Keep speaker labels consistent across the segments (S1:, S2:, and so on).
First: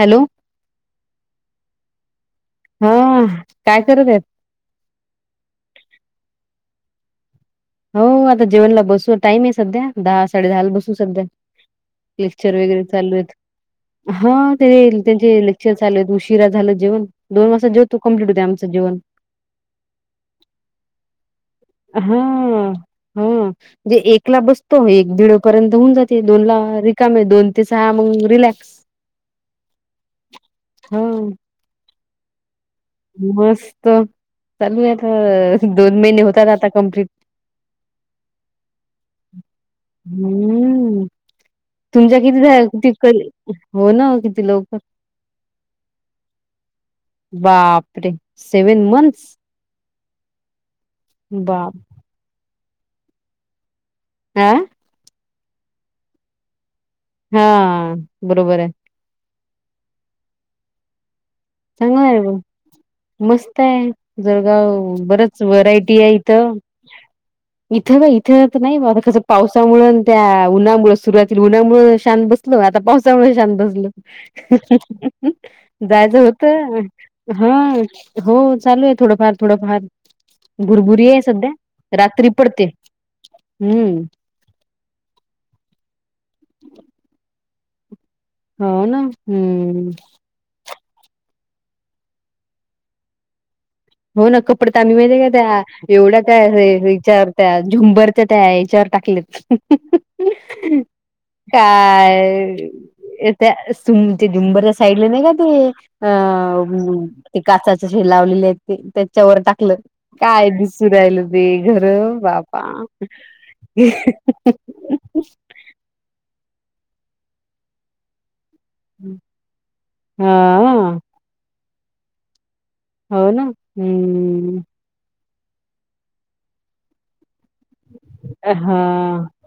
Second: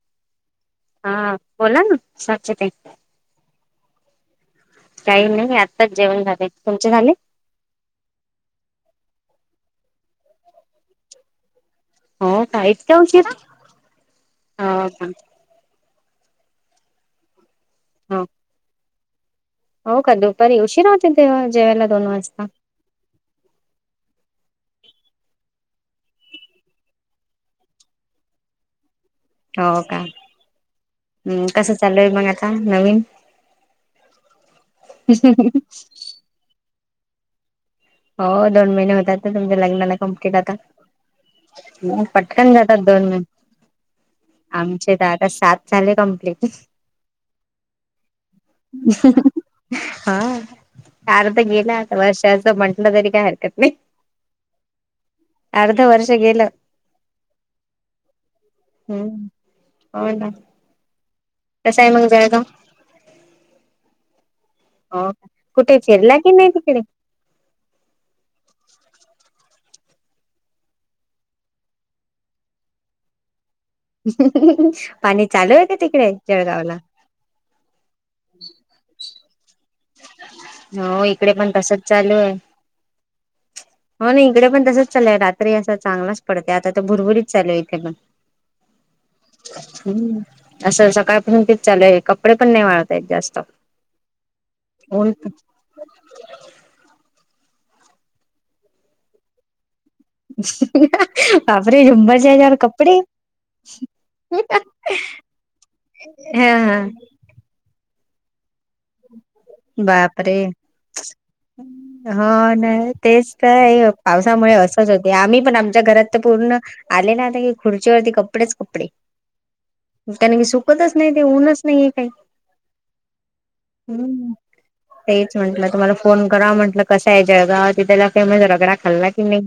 S1: Hello!
S2: हा बोला ना. साक्षीताई
S1: हा, काय करत आहेत?
S2: काही नाही आत्ताच जेवण झालंय, तुमचे झाले?
S1: हो हो, आता जेवणला बसू टाईम आहे सध्या, दहा साडे दहा ला बसू सध्या.
S2: हो
S1: लेक्चर
S2: का
S1: वगैरे
S2: इतक्या
S1: चालू
S2: उशीरा
S1: आहेत, हा
S2: हो
S1: ते
S2: का
S1: त्यांचे लेक्चर च चालूयत, उशिरा झालं जेवण, दोन वाजता जेवतो,
S2: हो
S1: कम्प्लीट होतेय आमचं जेवण.
S2: हो का? दुपारी उशीरा तुमच्या जेवायला दोन वाजता
S1: हम्म हम्म, म्हणजे एकला बसतो एक दीड पर्यंत होऊन जाते, दोन ला रिकामे दोन ते सहा मग रिलॅक्स.
S2: हो का?
S1: हा
S2: हम्म कसं चालूय मग आता? नवीन
S1: मस्त, चालू आहे आता दोन महिने होत आलं आता कंप्लीट.
S2: हो दोन महिने होतात तर तुमच्या लग्नाला कंप्लीट आता.
S1: हम्म तुमच्या किती
S2: पटकन
S1: झा
S2: जातात
S1: किती
S2: दोन
S1: क
S2: महि,
S1: हो ना किती लोक
S2: आमचे तर आता सात झाले का प्लेट.
S1: बापरे! सेवन मंथस.
S2: आर्ध गेला आता वर्षाचं म्हंटलं तरी काय हरकत नाही.
S1: हं.
S2: अर्ध वर्ष गेलं.
S1: हा, बरोबर आहे.
S2: हम्म हो ना. कसं आहे मग
S1: चांगलाय आरं,
S2: जळगाव
S1: मस्त आहे. जळगाव
S2: हो का
S1: बरंच
S2: कुठे
S1: व्हरायटी आहे
S2: फिरला की नाही
S1: इथं.
S2: तिकडे
S1: इथं नाय, इथं‌ आता कसं [unintelligible] पावसामुळं अन त्या उन्हामुळं सुरुवातीला उन्हामुळं शांत बसलो, आता पावसामुळे शांत बस
S2: पाणी चालू आहे का तिकडे
S1: जायच हो त
S2: जळगावला?
S1: हा हो, चालूय थोडंफार थोडंफा
S2: हो
S1: भुरभुरी आहे
S2: इकडे
S1: सध्या,
S2: पण तसच चालू
S1: रात्री
S2: आहे.
S1: पडते. हम्म
S2: हो ना, इकडे पण तसंच चाललंय रात्री असा चांगलाच पडतंय, आता तर भुरभुरीच चालू आहे इथे पण.
S1: हो ना हम्म.
S2: हम्म असं सकाळपासून तेच चालू आहे कपडे पण नाही वाळतयत जास्त.
S1: हो ना कपड त आ्ही
S2: ऊन
S1: माहितीे काय त्या एवढा त्या विचार त्या झुंबरच्या त्या याच्यावर टाकलेत.
S2: बापरे झुंबरच्याजवर
S1: काय
S2: कपडे.
S1: त्या झुंबरच्या
S2: हा
S1: साईडला नाही का ते
S2: हा
S1: अ ते काच लावलेले आहेत. त्याच्यावर टाकलं
S2: बापरे.
S1: काय दिसू राहिलं ते घर
S2: हो
S1: बापा.
S2: ना तेच तर पावसामुळे असच होते आम्ही पण आमच्या घरात तर पूर्ण आले ना आता की खुर्चीवरती कप कडेच कपडे त्याना
S1: हा
S2: सुकतच नाही ते ऊनच नाही आहे काही.
S1: हो ना हम्म.
S2: तेच म्हंटलं तुम्हाला फोन करा म्हटलं कसं आहे, जळगाव ति त्याला फेमस रगडा खाल्ला
S1: हा.
S2: की नाही?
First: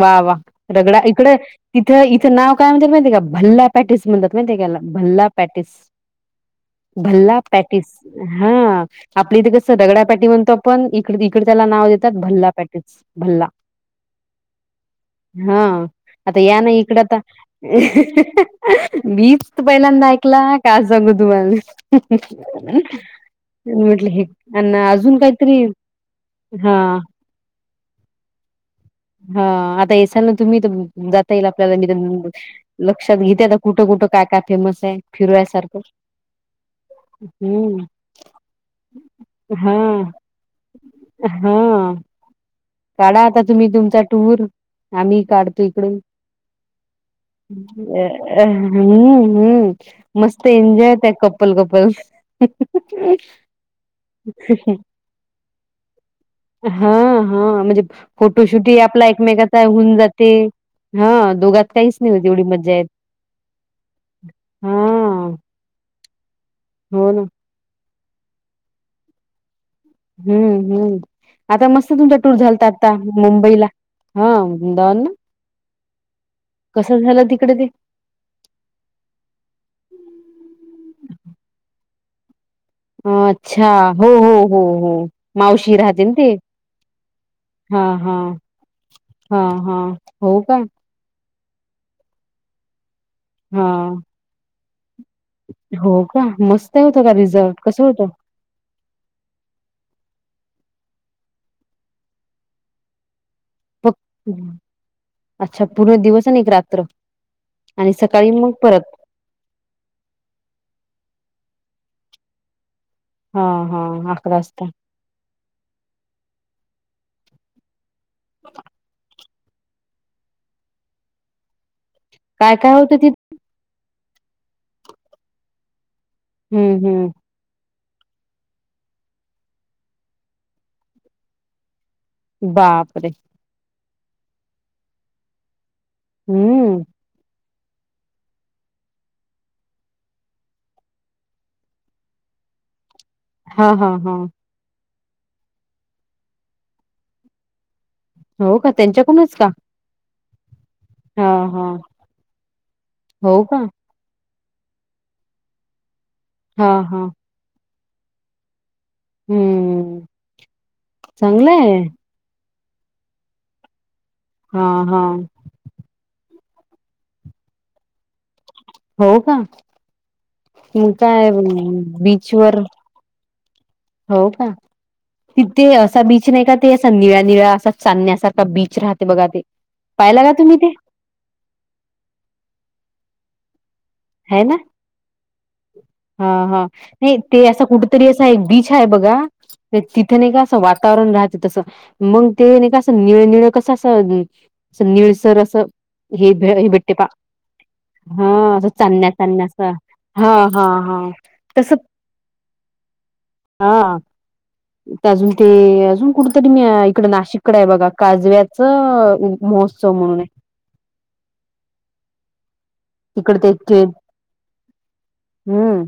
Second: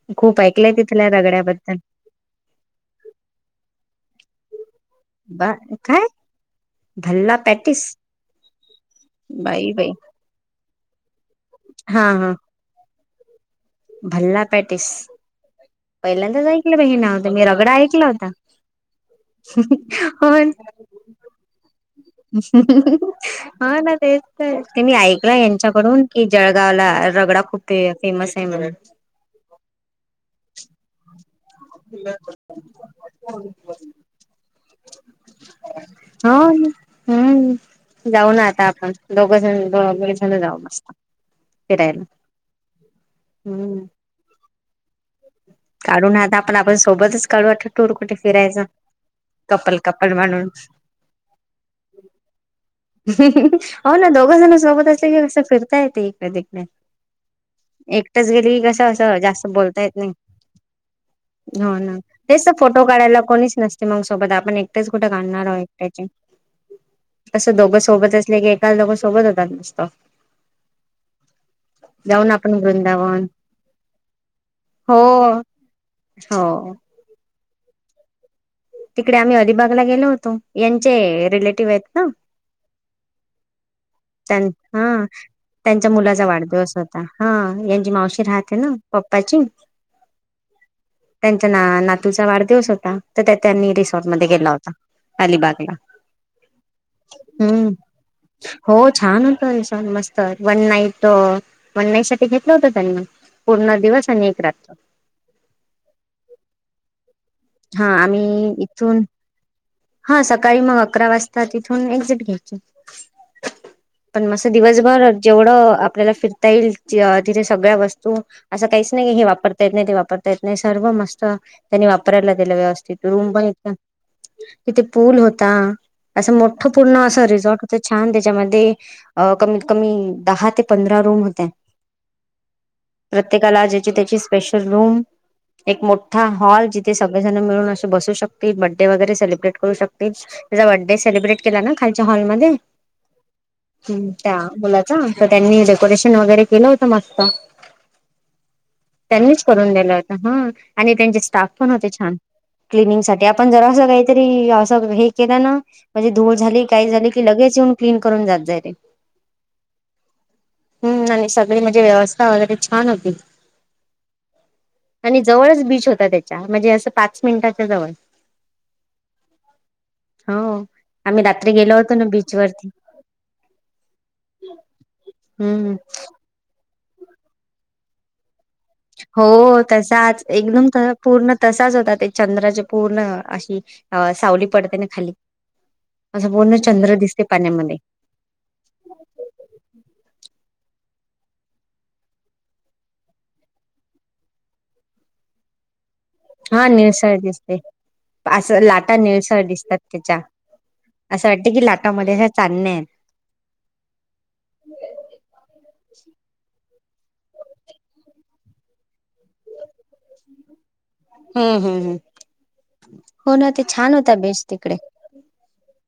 S1: वा वा
S2: खूप ऐकलंय
S1: रगडा
S2: तिथल्या
S1: इकड
S2: रगड्याबद्दल
S1: तिथं इथं नाव काय म्हणत माहिती का भल्ला पॅटेस म्हणतात माहिती त्याला. भल्ला
S2: बा
S1: पॅटिस.
S2: काय
S1: भल्ला पॅटीस हा आपली इथे
S2: बाई
S1: कसं
S2: बाई
S1: दगडा पॅटी म्हणतो आपण इकड इडे त्याला नाव
S2: हा
S1: देतात
S2: हा
S1: भल्ला पॅटिस भल्ला.
S2: भल्ला पॅटीस.
S1: हा आता या ना इकडंता
S2: रगडा ऐकला होता
S1: बीच पहिल्यांदा ऐकला काज गु तुम.
S2: हा ना
S1: म्हटलं
S2: तेच
S1: हे
S2: तर
S1: अ
S2: तेमी
S1: अजून
S2: ऐकलं
S1: काहीतरी
S2: यांच्याकडून कि जळगावला
S1: हा
S2: रगडा खूप ते फेमस आहे म्हणून.
S1: हा आता येसाल ना तुम्ही तर ज येईल आपल्याला लक्षात घेतेता कुठं कुठं काय काय फेमस आहे फिरूया सारखं.
S2: हो हम्म जाऊ ना आता आपण दोघ जण
S1: हा
S2: द जण जाऊ मस्त.
S1: हा
S2: फिरायला
S1: काढा आता तुम्ही
S2: हम्म
S1: तुमचा टूर आम्ही काढ तिकडे
S2: काढू ना आता आपण आपण सोबतच काढू आता टूर कुठे फिरायचा
S1: हम्म हम्म
S2: कपल कपल
S1: मस्त.
S2: म्हणून
S1: एंजॉयत कपल कपल.
S2: हो ना दोघं जण सोबत असले [inaudible]
S1: हा हा म्हणजे
S2: एकटच गेली की
S1: फोटोशूट ह
S2: कसं
S1: आपला
S2: असं जास्त
S1: एकमेकाचा
S2: बोलता
S1: होऊन
S2: येत नाही
S1: जाते. हा दोघात
S2: हो ना
S1: काहीच नाही होत एवढी
S2: तेच तर
S1: मज्जा
S2: फोटो
S1: येत
S2: काढायला कोणीच नसते मग सोबत आपण
S1: हा
S2: एकटेच कुठे काढणार आो काचे.
S1: हो ना.
S2: सोबत असले क एका लोक सोबतात मत
S1: हम्म हम्म आता मस्त तुमचा
S2: जाऊन
S1: टूर
S2: आपण
S1: झालत आता
S2: वृंदावन
S1: मुंबईला ह.
S2: हो हो
S1: कस झालं तिकडे ते.
S2: तिकडे आम्ही अलिबागला गेलो होतो यांचे रिलेटिव्ह आहेत ना.
S1: ह अच्छा. अच्छा हो हो
S2: त्यां
S1: हो हो
S2: हा
S1: मावशी
S2: त्यांच्या
S1: राहते
S2: मुलाचा
S1: ते
S2: वाढदिवस होता हा
S1: हा
S2: यांची
S1: हा.
S2: मावशी राहते ना
S1: हा
S2: पप्पाची
S1: हा हो का?
S2: त्यांच्या ना नातूचा वाढदिवस होता तर त्या त्यांनी
S1: हां.
S2: रिसॉर्टमध्ये केला होता. अलिबागला
S1: हो का मस्त होत का रिझल्ट
S2: हम्म
S1: कसं होत?
S2: हो छान होत सन मस्त वन नाईट वन नाईट साठी घेतलं होत त्यांनी. पूर्ण दिवस आणि
S1: फक्
S2: एक रात्र
S1: अच्छा पूर्ण दिवस आणि एक रात्र.
S2: हा
S1: आणि सकाळी मग
S2: आम्ही
S1: परत.
S2: इथून हा सकाळी मग अकरा वाजता तिथून एक्झिट घ्यायची.
S1: हां, हां.
S2: पण मस
S1: वाजता.
S2: दिवसभर जेवढं आपल्याला फिरता येईल तिथे सगळ्या वस्तू असं काहीच नाही की हे वापरता येत नाही ते वापरता येत नाही सर्व मस्त. त्यांनी वापरायला दिला
S1: काय काय होतं
S2: व्यवस्थित
S1: तिथं?
S2: रूम पण येत तिथ पूल होता असं मोठं
S1: हं,
S2: पूर्ण
S1: हं.
S2: असं रिझॉर्ट. तर छान त्याच्यामध्ये अ कमीत कमी दहा ते पंधरा रूम होते.
S1: बापरे
S2: ती त्याच्या स्पेशल रूम एक मोठा हॉल
S1: हं.
S2: जिथे सगळे मिळून बसूकत बडडे वगैरेलिब्रे करू शकते त्याचा बर्थडे सेलिब्रेट केला ना खालच्या हॉलमध्ये
S1: हां, हां,
S2: हम्म
S1: हां.
S2: त्या मुला तर त्यांनी डेकोरेशन वगैरे केलं होत मस्त
S1: हो का त्यांच्याकूनच
S2: त्यांनीच
S1: का
S2: करून दिलं हा आणि त्यांचे स्टाफ
S1: हां,
S2: पण
S1: हां.
S2: होते छान क्लिनिंग साठी
S1: हो
S2: आपण
S1: का?
S2: जरा असं का असं हे केला ना म्हणजे धूळ झाली
S1: हां,
S2: काही
S1: हां.
S2: झाली की लगेच येऊन क्लीन करून जात जाय रे
S1: हम्म
S2: हम्म आणि सगळी
S1: चांगलंय
S2: म्हणजे व्यवस्था वगैरे छान होती
S1: हा हा
S2: आणि जवळच बीच होता त्याच्या म्हणजे असं पाच मिनिटाच्या जवळ
S1: हो का
S2: हो.
S1: मग
S2: आम्ही
S1: काय
S2: रात्री गेलो होतो ना
S1: बीचवरर
S2: बीचवररती
S1: हो का तिथे
S2: हम्म.
S1: असा बीच नाही का ते अस निळ्या निळ्या असा चाण्या अस
S2: हो तसाच
S1: तुम्ही
S2: एकदम
S1: ते
S2: पूर्ण तसाच होता ते चंद्राचे पूर्ण अ सावली पडते ना खाली
S1: हा
S2: असं पूर्ण
S1: हा
S2: चंद्र
S1: नाही
S2: दिसते
S1: ते असं
S2: पाण्यामध्ये
S1: कुठ तरी असा एक बीच आहे बघा तिथे नाही का अस वातावरण राहते तसं मग ते नाही का असं निळनळ कसं असं निळसर असं ही ब
S2: हा
S1: हीबे्टेपा
S2: निळसळ दिसते.
S1: हा
S2: असं
S1: ह
S2: लाटा निळसळ दिसतात त्याच्या
S1: ह
S2: असं वाटते की
S1: त
S2: लाटामध्ये अशा चांदण्या आहेत.
S1: हा अजून ते अजून कुठ तरी मी इकड नाशिककडे आहे बघा काजव्याच महोत्सव म्हणून आहे
S2: हम्म हम्म हम् हो
S1: तिकड
S2: ना ते
S1: के
S2: छान होता बेस तिकडे
S1: हम्म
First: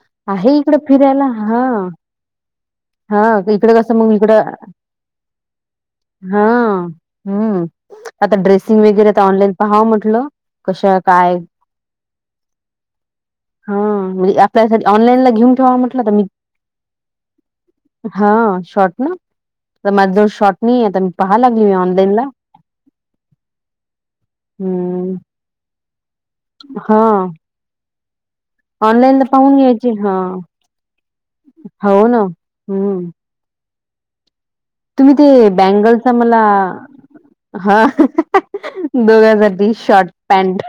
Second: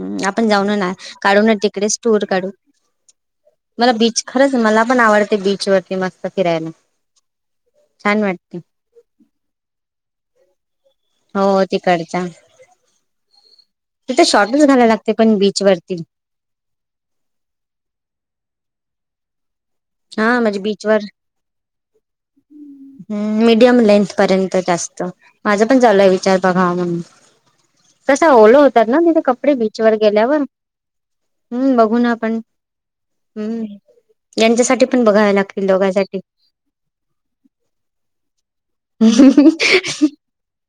S2: हम् आपण
S1: आहे
S2: जाऊन
S1: इकड
S2: ना
S1: फिरायला
S2: काढू ना
S1: हा
S2: तिकडेच टूर काढू
S1: हा इकडे
S2: मला
S1: कसं मग
S2: बीच
S1: इकडं
S2: खरंच मला पण आवडते बीच वरती मस्त
S1: हा
S2: फिरायला
S1: हम्म
S2: छान
S1: आता
S2: वाटते
S1: ड्रेसिंग वगैरे तर ऑनलाईन पहावं म्हटलं कशा काय
S2: हो तिकडच्या
S1: हा म्हणजे अप्लायसाठी ऑनलाईनला
S2: पण
S1: घेऊन
S2: बीच
S1: ठेवा
S2: वरती
S1: म्हटलं तर मी हा शर्ट ना तर माझा जवळ
S2: हा
S1: शॉर्ट
S2: म्हणजे
S1: नाही आहे तर मी पहा लागली मी ऑनलाईन ला
S2: ह् मीडियम लेंथ पर्यंत जा असत
S1: हम्म
S2: माझ पण लय विचार बघा म्हणून
S1: हा
S2: तसा ओल होत ना तिथे
S1: ऑनलाईनला
S2: कपडे
S1: पाहून घ्यायची
S2: बीचवर
S1: हा
S2: गेल्यावर हम्म बघू
S1: हो
S2: ना आपण
S1: हम्म
S2: हम्म जच्या
S1: तुम्ही ते बँगलचा मला हा दोघांसाठी शॉर्ट पॅन्ट.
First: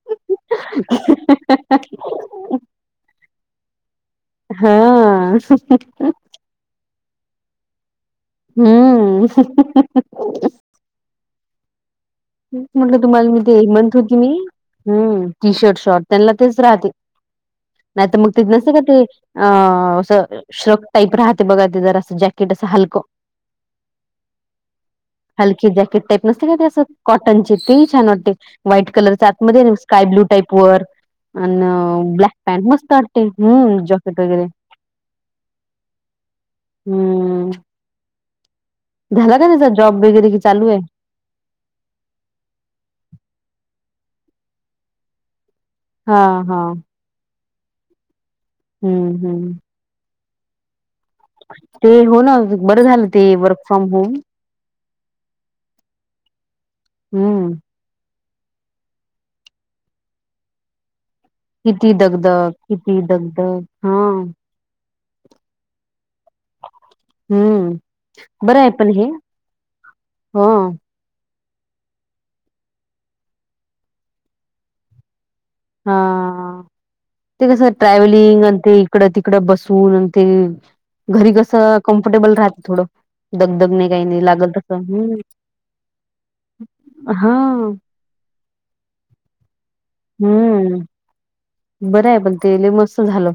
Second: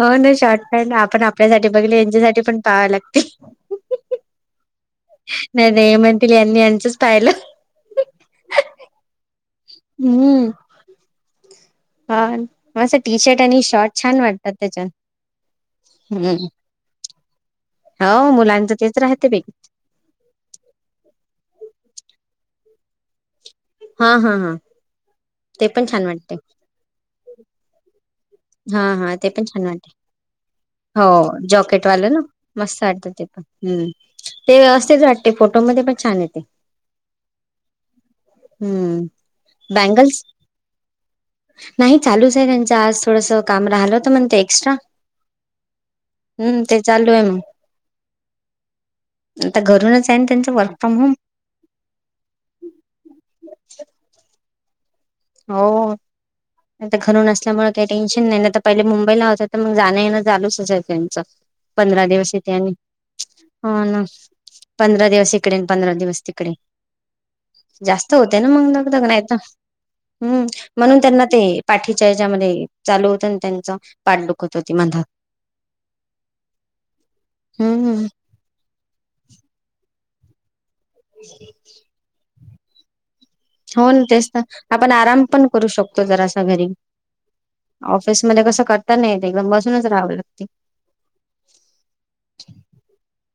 S2: हो ना शॉर्टक आपण आपल्यासाठीठी बघले त्यांसाठी पण पाहा लागतील
S1: हा.
S2: नाही नाही म्हणतील यांनी यांचंच पाहिलं
S1: हम्म
S2: हम्म हा मस्त
S1: म्हटलं
S2: टी
S1: तुम्हाला मी
S2: शर्ट
S1: ते
S2: आणि शॉर्ट
S1: म्हणत होती
S2: छान
S1: मी
S2: वाटतात त्याच्यात
S1: हम् टी शर्ट शॉर्ट त्यांना
S2: हम्म
S1: तेच राहते [inaudible] नाहीत मग
S2: हो
S1: ते नसे
S2: मुलांच
S1: का ते
S2: तेच राहते बाई
S1: अ असं श्रक टाईप राहते बघा ते जर असं जॅ ेट अस हलकं
S2: हा हा हा ते
S1: हलके
S2: पण छान
S1: जॅकेट टाईप
S2: वाटते
S1: नसते का ते असं टंचीिती छान वाट्टे
S2: हा
S1: व्हाईट
S2: हा
S1: कलरच
S2: ते पण छान
S1: आतमध्येध्ये
S2: वाटते
S1: स्काय ब्लू टाईप वर
S2: हो
S1: अन
S2: जॉकेटवालं ना
S1: ब्लॅक पॅन्ट मस्त
S2: वाटतं ते
S1: वाटते
S2: हम्म
S1: जॉकेट वगैरे
S2: ते असेच वाटते फोटोमध्येध्ये पण छान येते
S1: हम्म
S2: हम्म
S1: झाला का त्याचा जॉब
S2: बँगल्स
S1: वगैरे कि चालू आहे
S2: नाही चालूच आहे त्यांच आज थोडस काम राहिलं होत म्हण ते एक्स्ट्रा
S1: हां,
S2: हम्म ते चालू आहे मग
S1: हम्म हम्म
S2: त्यानी त्यांं ब
S1: ते हो ना बरं झालं ते वर्क फ्रॉम होम
S2: हो आता घरून
S1: हं.
S2: असल्यामुळे काही टेन्शन नाही तर पहिले मुंबईला होता तर मग जाण यें लचं
S1: किती
S2: पंधरा दिवस येते
S1: दगदग,
S2: आणि
S1: किती दगदग.
S2: हो ना
S1: हां.
S2: पंधरा दिवस इकडे पंधरा दिवस तिकडे
S1: हं.
S2: जास्त होते ना
S1: बरं
S2: मग
S1: आहे
S2: दग
S1: पण
S2: दग
S1: हे.
S2: नाही तर हम्म
S1: हं,
S2: म्हणून त्यांना ते पाठीच्या हच्यामध्ये चालू होत आणि त्यांच पाडदुख होत होती मंधक
S1: हा ते कस
S2: हम्म
S1: ट्रॅव्हलिंग ते इकडं तिकडं बसून ते घरी कस कम्फर्टेबल राहत थोडं दगदग
S2: हो
S1: नाही,
S2: ना
S1: काही नाही
S2: तेच तर
S1: लागल तसं.
S2: आपण
S1: हं.
S2: आराम पण करू शकतो जरा अस घरी
S1: हां.
S2: ऑफिसमध्येध्ये कसं करता नाही एकदम बसूनच राहल
S1: हम्म बरं आहे पण तेल मस्त झाल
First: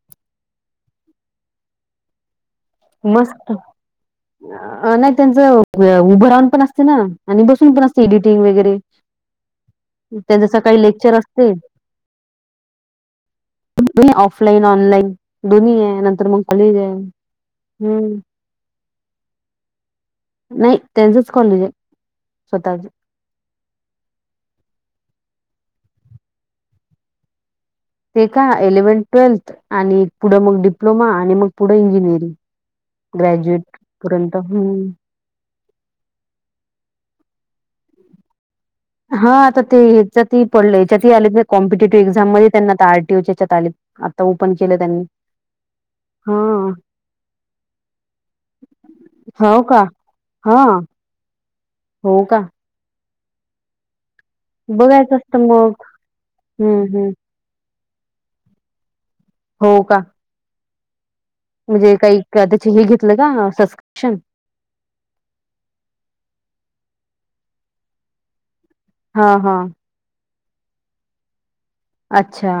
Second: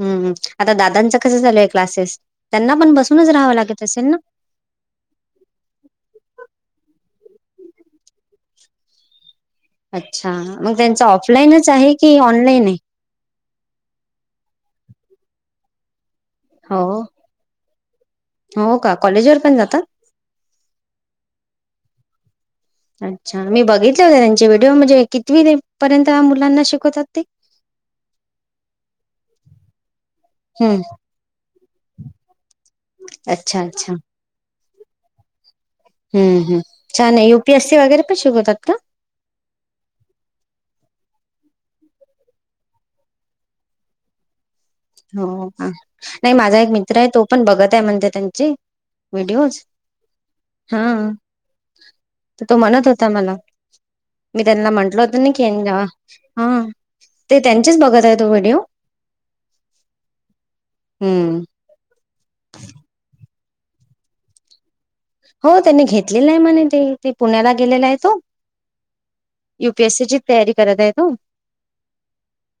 S2: हम्म आता दादांच कसं झालय क्लासेस त्यांना पण बसूनच
S1: मस्त
S2: राहावं लागत असेल ना
S1: नाही त्यांचं उभं राहून पण असते ना आणि बसून पण असते एडिटिंग वगैरे
S2: अच्छा
S1: त्यांच
S2: मग
S1: सकाळी
S2: त्यांचा
S1: लेक्चर
S2: ऑफलाईनच आहे की ऑनलाईन आहे
S1: द ऑफलाईन ऑनलाईन दोन्ही आहे नंतर मग कॉलेज
S2: हो
S1: आहे हम्म
S2: हो का कॉलेज वर पण जातात
S1: नाही त्यांचच कॉलेज आहे स्वतःच
S2: अच्छा मी बघितले होते त्यांचे व्हिडिओ म्हणजे किितती पर्यंत मुलांना शिकवतात ते
S1: ते का इलेव्हनथ ट्वेल्थ आणि पुढं मग
S2: हम्म
S1: डिप्लोमा आणि मग पुढं इंजिनिअरिंग
S2: अच्छा
S1: ग्रॅज्युएट
S2: अच्छा
S1: पर्यंत हम्म
S2: हम् हम छान आहे युपीएस सी वगैरे पण शिकवतात का
S1: हा आता ते्याच्यात पडलं याच्यातही आलेत नाही कॉम्पिटेटिव्ह एक्झाम मध्ये त्यांना आ आरटीओच्यात आले आता केलं त्यांनी
S2: हो नाही
S1: हा
S2: माझा एक मित्र आहे तो पण बघत आहे म्हणते त्यांची
S1: हो का
S2: हा
S1: हो का
S2: तो म्हणत होता मला मी त्यांना म्हंटल होत
S1: बघायचं
S2: नाी
S1: असतं मग हम्म हम्म
S2: ते त्यां बघत आहे तो व्हिडिओ
S1: हो का
S2: हम्म
S1: म्हणजे काही त्याचे हे घेतलं का सबस्क्रिप्शन
S2: हो त्यांनी घेतलेलं आहे म्हणे ते ते पुण्याला गेलेला आहे तो
S1: हां, हां.
S2: यूपीएससीची तयारी करत आहे तो
S1: अच्छा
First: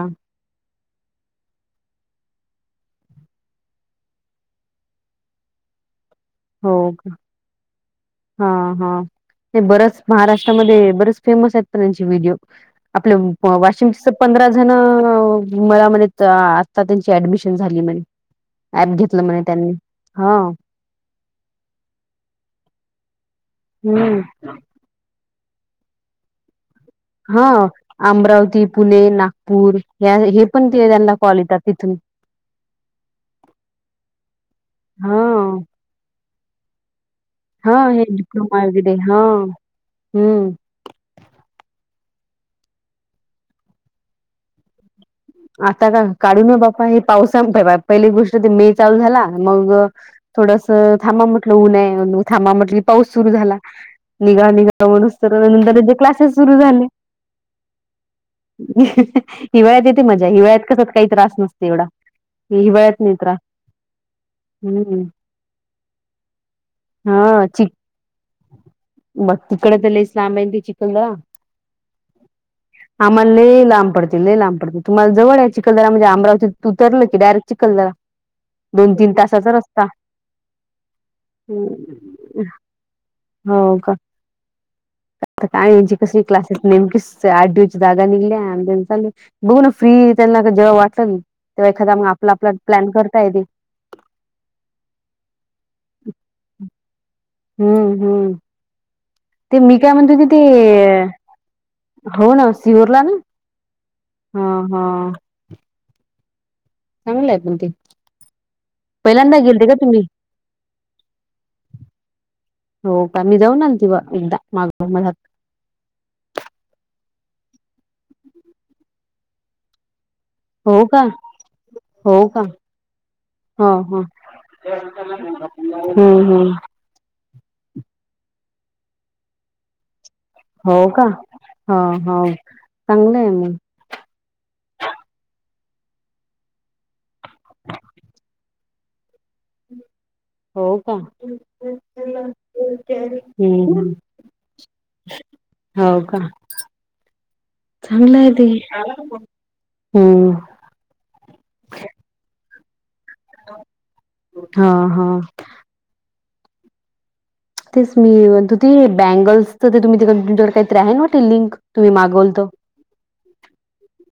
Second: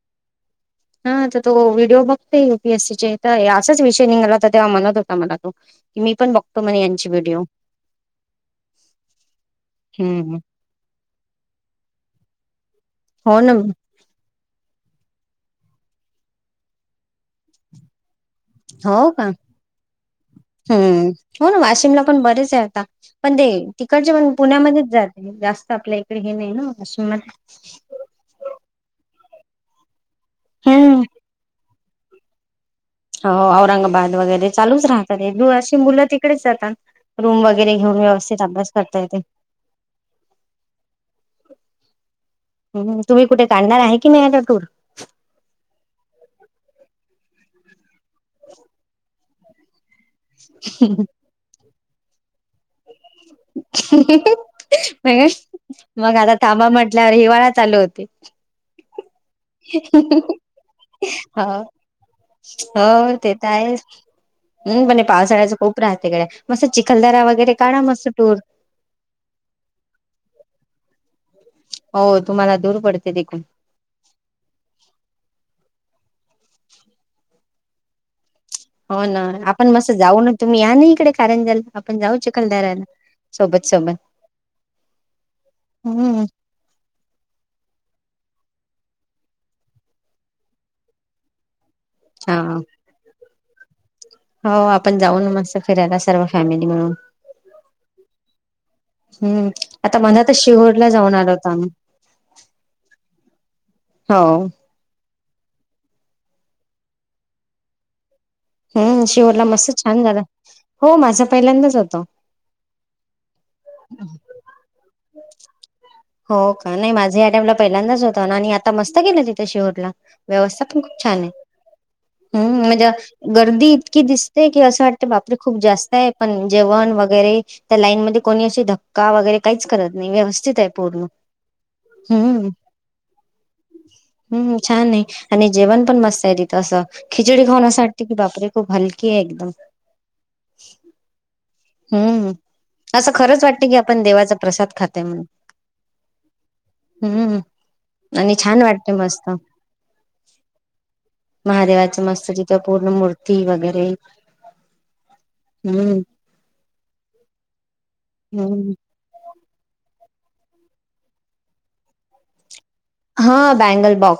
S2: हा तर तो व्हिडिओ बघतेय युपीएससीचे तर असाच विषय निघाला तर तेव्हा म्हणत होता मला तो मी पण बघतो म्हणे यांची व्हिडिओ
S1: हा हा ते बरच
S2: हम्म
S1: महाराष्ट्रामध्ये बरच फेमस आहेत प त्यांचे व्हिडओ आपलं
S2: हो ना
S1: वाशम पंधरा जण मला म्हण आता त्यांची ऍडमिशन झाली म्हणे
S2: हो
S1: ॲप
S2: का
S1: घेतलं म्हणे त्यांनी हा
S2: हम्म हो ना वाशिमला पण बरेच आहे आता पण ते तिकडचे
S1: हं.
S2: पण पुण्यामध्येच जर जास्त आपल्या इकडे हे नाही ना वाशिममध्ये
S1: हा अमरावती पुणे नागपूर हे पण ते
S2: हम्म
S1: त्यांना कॉल येतात इथून
S2: हो औरंगाबाद वगैरे चालूच राहतात [inaudible] अशी मुलं तिकडेच जातात रूम
S1: हा
S2: वगैरे घेऊन
S1: हा
S2: व्यवस्थित
S1: डिप्लोमा
S2: अभ्यास
S1: वगैरे
S2: करता
S1: हा
S2: येते
S1: हम्म [unintelligible]
S2: हम्म तुम्ही कुठे काढणार आहे की नाहीे आता टूर
S1: आता का काढू ना बाप्पा हे पावसा पहिली गोष्ट ते मे चालू झाला मग थोडस थांबा म्हटलं ऊन आहे. म थांबा म्हटली पाऊस सुरू झाला. निघा निघाव म्हणूस तर नंतर याचे क्लासेस सुरू झाले
S2: ते
S1: हिवाळे मजा हिवाळ्यात कसत काही त्रास
S2: हो
S1: नसते एवढा हिवाळ्यात नाहीत त्रास
S2: हम्
S1: हम्म
S2: पणे पावसाळ्याचं खूप त्रास तिकड मस्त चिलदारा वगैरे काढा मस्त टूर
S1: मगं तिकडे तर लय लांब हाय चिखलदरा
S2: हो तुम्हाला दूर पडते
S1: आमलां
S2: तिकून
S1: लई लांब पडतंय लई लांब पडती जवळ आहे चिखलदरा म्हणजे अमरावती उतर की डायरेक्ट चिखलदरा दोन
S2: हो
S1: तीन
S2: ना
S1: तासाचा
S2: आपण
S1: रस्ता
S2: मस् जाऊ ना तुम्ही या ना इकडे कारंजाला आपण जाऊ चिखलदारला सोबत
S1: हो का
S2: सोबत
S1: काय यांची कसली
S2: हम्म
S1: क्लास नेमकीच आठ दिवची जागा निघल्या चा बघू ना फ्री त्यांना जेव्हा वाटलं ना तेव्हा एखादा मग आपला
S2: हा
S1: आपला प्लॅन करता येते
S2: हो आपण जाऊन ना मस्त फिरायला सर्व फॅमिली मिळून
S1: हम्म हम्म
S2: हम्म
S1: ते मी काय
S2: आता
S1: म्हणतो
S2: म्हणा
S1: त
S2: तर
S1: ते
S2: शिहोरला जाऊन आलो होतो आम्ही
S1: हो ना सिहोरला ना
S2: हो
S1: हा हा चांगलंय पण ते
S2: हम्म शिहोर
S1: पहिल्यांदा
S2: ला
S1: गेलते का
S2: मस्त
S1: तुम्ही
S2: छान झाला हो माझा पहिल्यांदाच होत
S1: हो का मी जाऊन आलंती बा एकदा माग
S2: हो का नाही माझा या टाइमला पहिल्यांदाच होता ना आणि आता मस्त केलय तिथं शिहोरला व्यवस्था पण
S1: हो
S2: खूप
S1: का
S2: छान आहे
S1: हो का
S2: हम्म म्हणजे
S1: ह
S2: गर्दी
S1: ह
S2: इतकी दिसते की असं वाटते बापरे खूप जास्त आहे
S1: हम्म
S2: पण
S1: हम्म
S2: जेवण वर वगैरे त्या लाईन मध्ये कोणी असशी धक्का वगैरे काहीच करत व्यवस्थित आहे
S1: हो का
S2: पूर्ण
S1: ह हो
S2: हम्म
S1: चांगलं आहे मग
S2: हम् छान आहे आणि जेवण पण मस्त आहे तिथं असं खिचडी खाण्यासाठी की बापरे खूप हली
S1: हो का
S2: हम्म असं खरंच वाटते की
S1: हम्म
S2: आपण देवाचा प्रसाद खातय म्हणून
S1: हो का
S2: हम्म
S1: चांगलं आहे
S2: आणि
S1: ते
S2: छान वाटते मस्त
S1: हम्म
S2: महादेवाच्या मस्तुरीत् पूर्ण मूर्ती ती वगैरे
S1: हा हा
S2: हम्म
S1: तेच मी म्हणत
S2: हम्म
S1: होती बँगल्सच ते तुम्ही तुमच्या तिक तुमच्याकडे काहीतरी आहे ना ते लिंक तुम्ही मागवलत
S2: हा बँगल बॉक्स